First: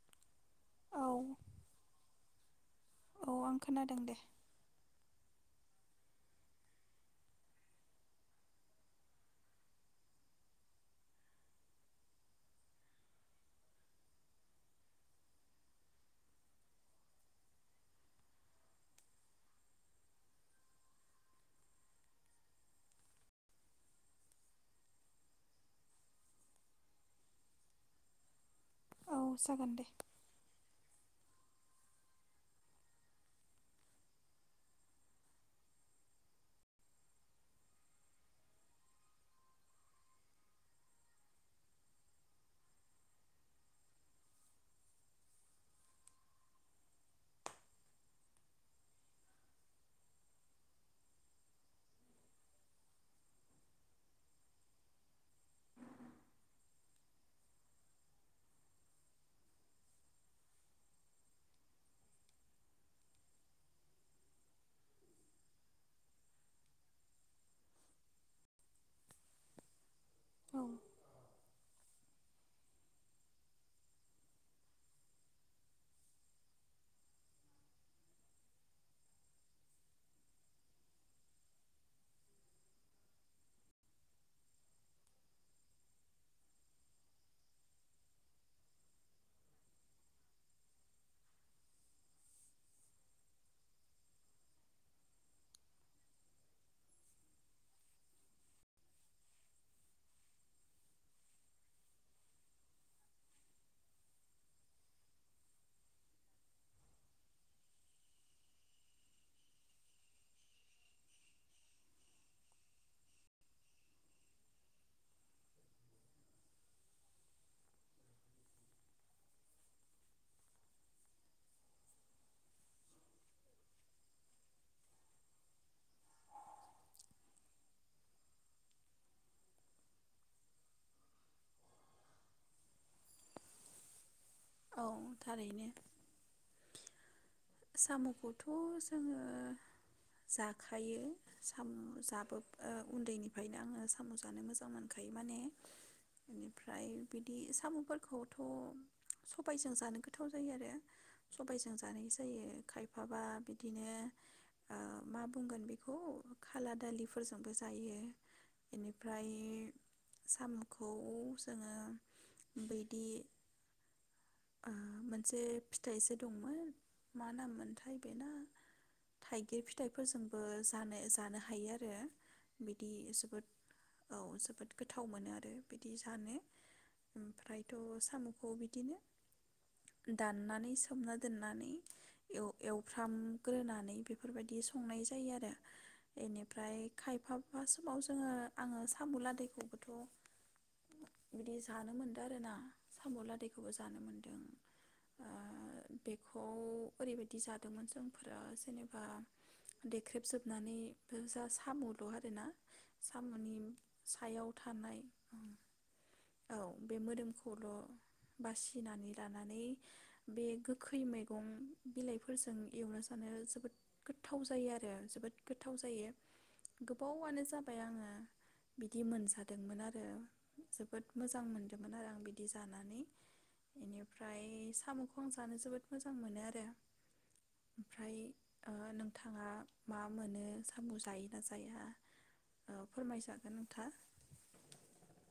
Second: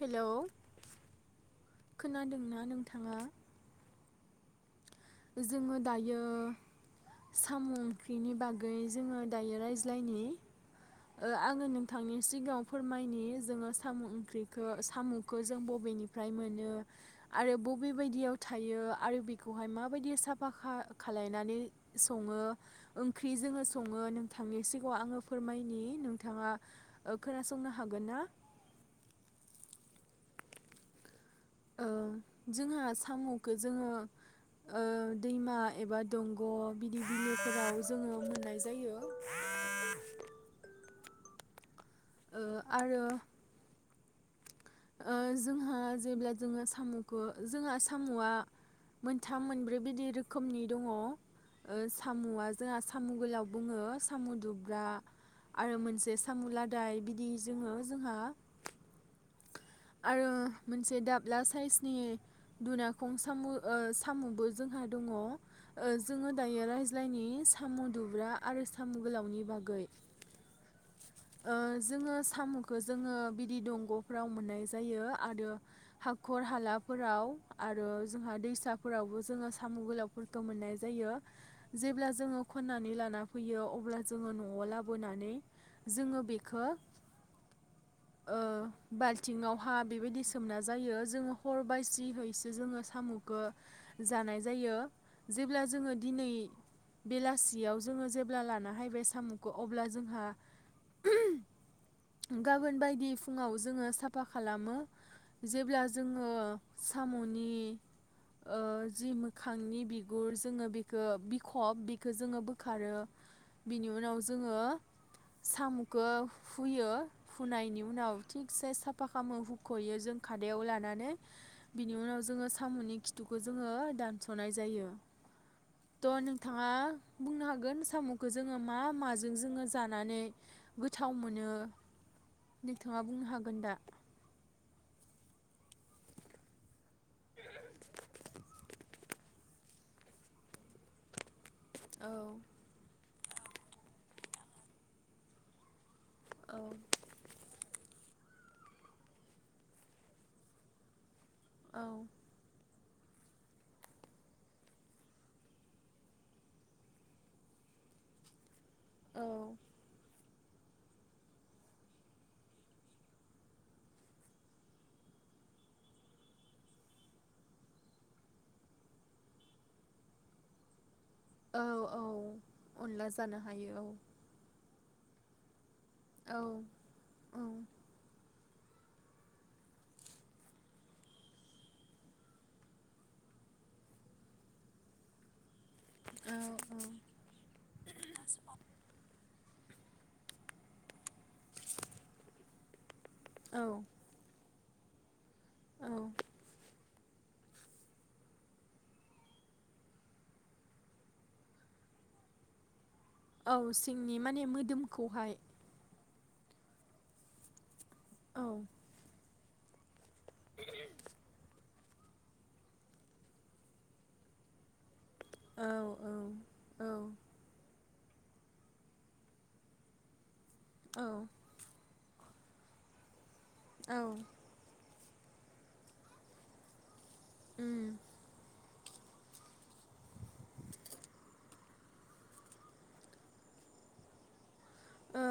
Hello. औ खोनादों ना नोंथाङा? औ आं खोनादों दे जोङो दायो सामु ओंख्रिनि बागै जोङो दायो रायज्लायनि। ओ आङो नोंथांनि सिगाङाव फोरमायनि जोङो सामु ओंख्रिखो सामुखो जों बबेनिफ्राय मोनो आरो बबे बायदियाव थायो आरो बेखौहाय मा बायदि साफा खा खालायनानै सङो ओंख्रि जोङो सङो नोंथांनि सिगाङाव आङो फोरमायनि नोंथाङा ओ खोनासंनो हागोन ना? औ जागोन दे। ओ जोंहा सामुखो जोङो ओ दैमा एबा दंग' बिलोफोराव जोङो मोननाय जायो। ओ आरो ओ जोंहा जेब्ला जोङो सामुखौ जोंहा सामुआ मोनथाम मोनब्रै बिदि रोखोमनि दङ'। ओ सामुआ जोंहा सामु गोलाव बुङो सामु दुब्रा आरो मोनसे सामु लादाय बिदि जोङो जोंहा आरो मोनसे दाब्ला साइसनि दुनाखं सामु' ओ सामु'बो जोंहा दङ'। ओ जोङो दायो रायज्लायनि सामु' दुब्रा आरो सामु' गोलावनि बागै। औ ओ जोङो सामुखो जोङो बिदि दंग'फ्राव मोननाय जायो आरो हाखर हालाफोराव आरो जोंहा दैसाफोरावबो जोङो सामु गोलाउफोरखौ मोननाय जायो। जेब्ला जोङो खन्नानै लाना फैयो अब्ला जोङो न'आव लाबोनानै जोङो बेखो ओ बालथिङाव हा बेबादि सोमना जायो। जोङो हर बासिहैसो जोङो सामुखो जानाय जायो। जेब्ला जोङो दिनै बेलासिआव जोङो जेब्ला लाना हायबाय सामुखो अब्ला जोंहा गाबोन बायदि फुङाव जोङो साफा खालामो। जेब्ला जोङो सामुनि ओ जि मोखांनि बिगुर जोङो बिखो बिखब बिखो जोङो बोखारो बिनि उनाव जोङो सामुखो हुयो हुनायनि उनाव थिगसे सा फा खामो हुख'यो जों खादायाव लानानै बिनि उनाव जोङो सामुनि खिथुखौ जोङो दानस'नाय जायो। त'नोंथाङा बुंनो हागोन सामुखौ जोङो मा माजों जोङो जानानै गोथाव मोनो नोंथाङा बुंनो हागोन दा? औ थारैनो। सामुखौथ' जोङो जाखायो। सामु औ जाबोब ओ उन्दैनि ओखायनो आङो साम' जानो मोजां मोनखायो माने औ बेनिफ्राय बिदि साम'फोर खौथ' सबायजों जानो गोथाव जायो आरो। सबायजों औ जानाय जा खायफाबा बिदिनो ओ मा बुंगोन बेखौ खाला दालिफोरजोंबो जायो औ इनिफ्राय साम'खौ जोङो बेदि ओ मोनसे फिथाइ जे दंमोन मा नाम मोनथाय बेना थाइगिर फिथाइफोरजोंबो जानाय जानो औ हायो आरो औ बिदि अनला जानो जोबोद हायो औ जोबोद गोथाव मोनो आरो। बिदि जानो औ ओमफ्रायथ' साम'खौ बिद दिनो दाननानै सोमना दोननानै एव-एवफ्रामग्रोनानै बेफोरबायदि संनाय जायो आरो बेनिफ्राय खायफाफा समाव जोङो आङो साम' लादायखौ खौथ' बिदि जानो मोनदों आरोना साम' औ लादायखौबो जानो मोन्दों। अ औ बेखौ ओरैबायदि जादोंमोन जोंफोरा जेनेबा देख्रेबजोबनानै जा साम'ल' आरोना औ साम'नि सिंनि माने सायाव थानाय मोदोमखौहाय औ बे मोदोमखौल' औ बासिनानै दानानै बे गोखै मै बिलाइफोरजों एवना जानो जोबोद गोथाव जायो आरो। जोबोद औ गोथाव जायो औ औ गोबावआनो जाबाय आङो बिदि मोनजादोंमोन आरो। जोबोद औ मोजां मोनदोंमोन आरो आं। बिदि जानानै। औ इनिफ्राय साम'ख खौ आं जानो जोबोद मोजां मोनो आरो। उम ओमफ्राय ओ नोंथाङा मा मोनो सामु जायो ना जाया ओ फोरमायजागोन नोंथांआ। ओ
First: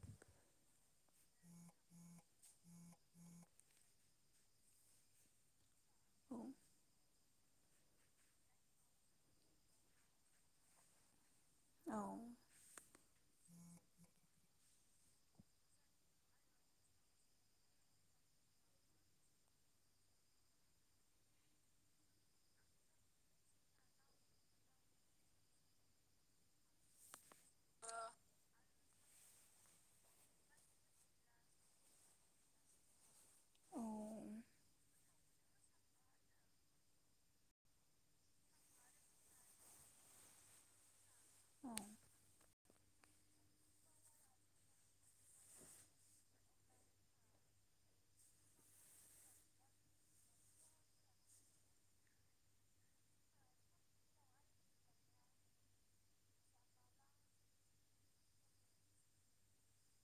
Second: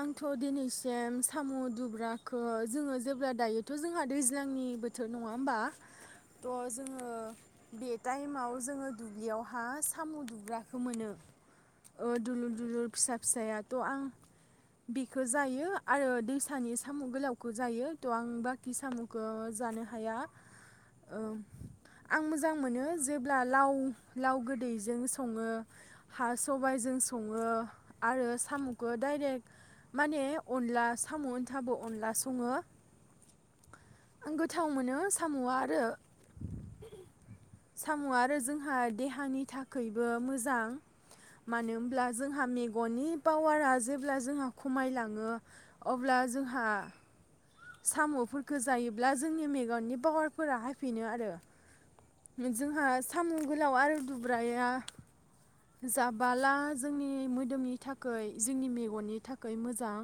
आंथ' दिनैसिम सामु दुब्राखो जोङो जेब्ला दायोथ' जोंहा दैज्लांनि बोथोर नङा होमबा औ थ' जोङो बे टाइमाव जोङो दुब्लियावहा सामु दुब्राखो मोनो। औ ओ दुलुर दुलुर फिसा फिसाया। थ' आं बेखो जायो आरो दैसानि सामु गोलावखौ जायो थ' आं बाखि सामुखो जानो हाया ओ आं मोजां मोनो जेब्ला लाव लाव गोदैजों संङो हा सबाइजों संङो आरो सामुखो डाइरेक्ट माने अनला सामु ओनथाबो अनला संङो आं औ गोथाव मोनो सामुआ आरो सामुआ आरो जोंहा देहानि थाखायबो मोजां। मानो होमब्ला जोंहा मेग मेगननि पावारा जेब्ला जोंहा खमायलाङो अब्ला जोंहा सामुफोरखौ जायोब्ला जोंनि मेगननि पावारफोरा हायफिनो आरो जोंहा सामु गोलाव आरो दुब्राया जाबाला जोंनि मोदोमनि थाखाय जोंनि मेगननि थाखाय मोजां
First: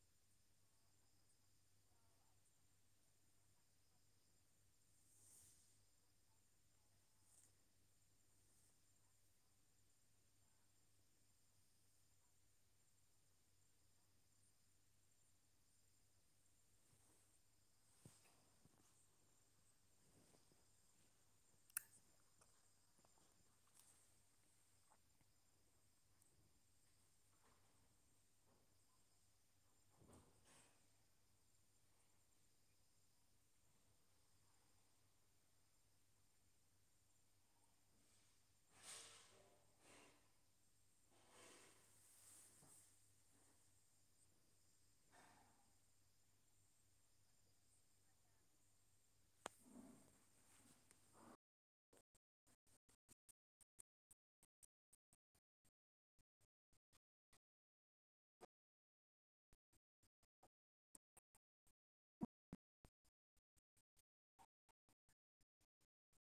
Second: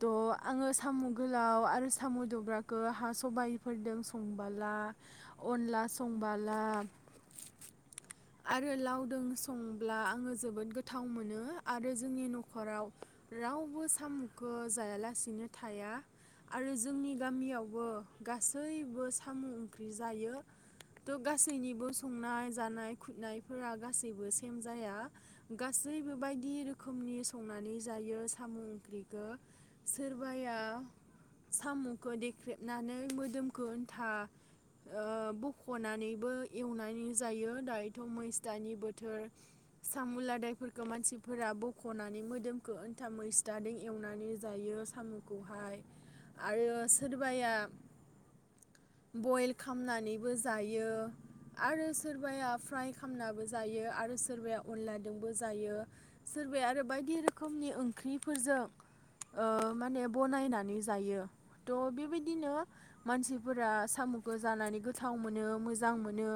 थ' आंङो सामु गोल लाव आरो सामु दुब्राखो हा सबायाइफोरजों संबाला अनला संबाला आरो लावदों संब्ला आंङो जोबोद गोथाव मोनो आरो जोंनि न'खराव रावबो सामुखौ जायालासिनो थाया। आरो जोंनि गामियावबो गासैबो सामु ओंख्रि जायो थ' गासैनिबो संनाय जानाय खुनायफोरा गासैबो सेम जाया गासैबो बायदि रोखोमनि संनानै जायो सामु ओंख्रिखो सोरबाया सामुखौ देख्रेबनानै मोदोमखो उन्था ओ बख'नानैबो एवनानै जायो दायोथ' मैस्थानि बोथोर सामु लादायफोरखौ मानसिफोरा बख'नानै मोदोमखौ उन्था मैस्थादो एवनानै जायो सामुखौहाय। आरो सोरबाया बयल खामनानैबो जायो। आरो सोरबाया फ्राय खालामनाबो जायो आरो सोरबाया अनलादोंबो जायो सोरबाया आरो बायदि रोखोमनि ओंख्रिफोरजों ओ माने बनायनानै जायो थ' बेबायदिनो मानसिफोरा सामुखो जानानै गोथाव मोनो मोजां मोनो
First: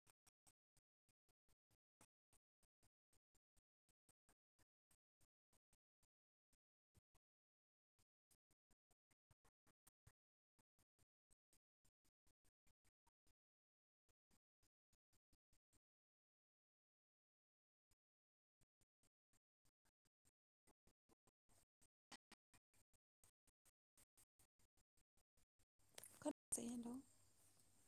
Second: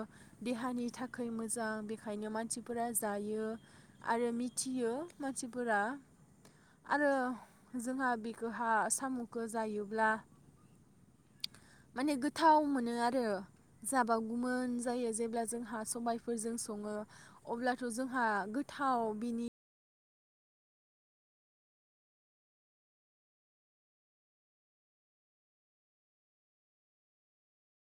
देहानि थाखाय मोजां बेखायनो मानसिफोरा जायो आरो मिथियो मानसिफोरा आरो जोंहा बेखोहा सामु खो जायोब्ला माने गोथाव मोनो आरो जाबागौमोन जायो जेब्ला जोंहा सबायफोरजों संङो अब्लाथ' जोंहा गोथाव बिनि [unintelligible]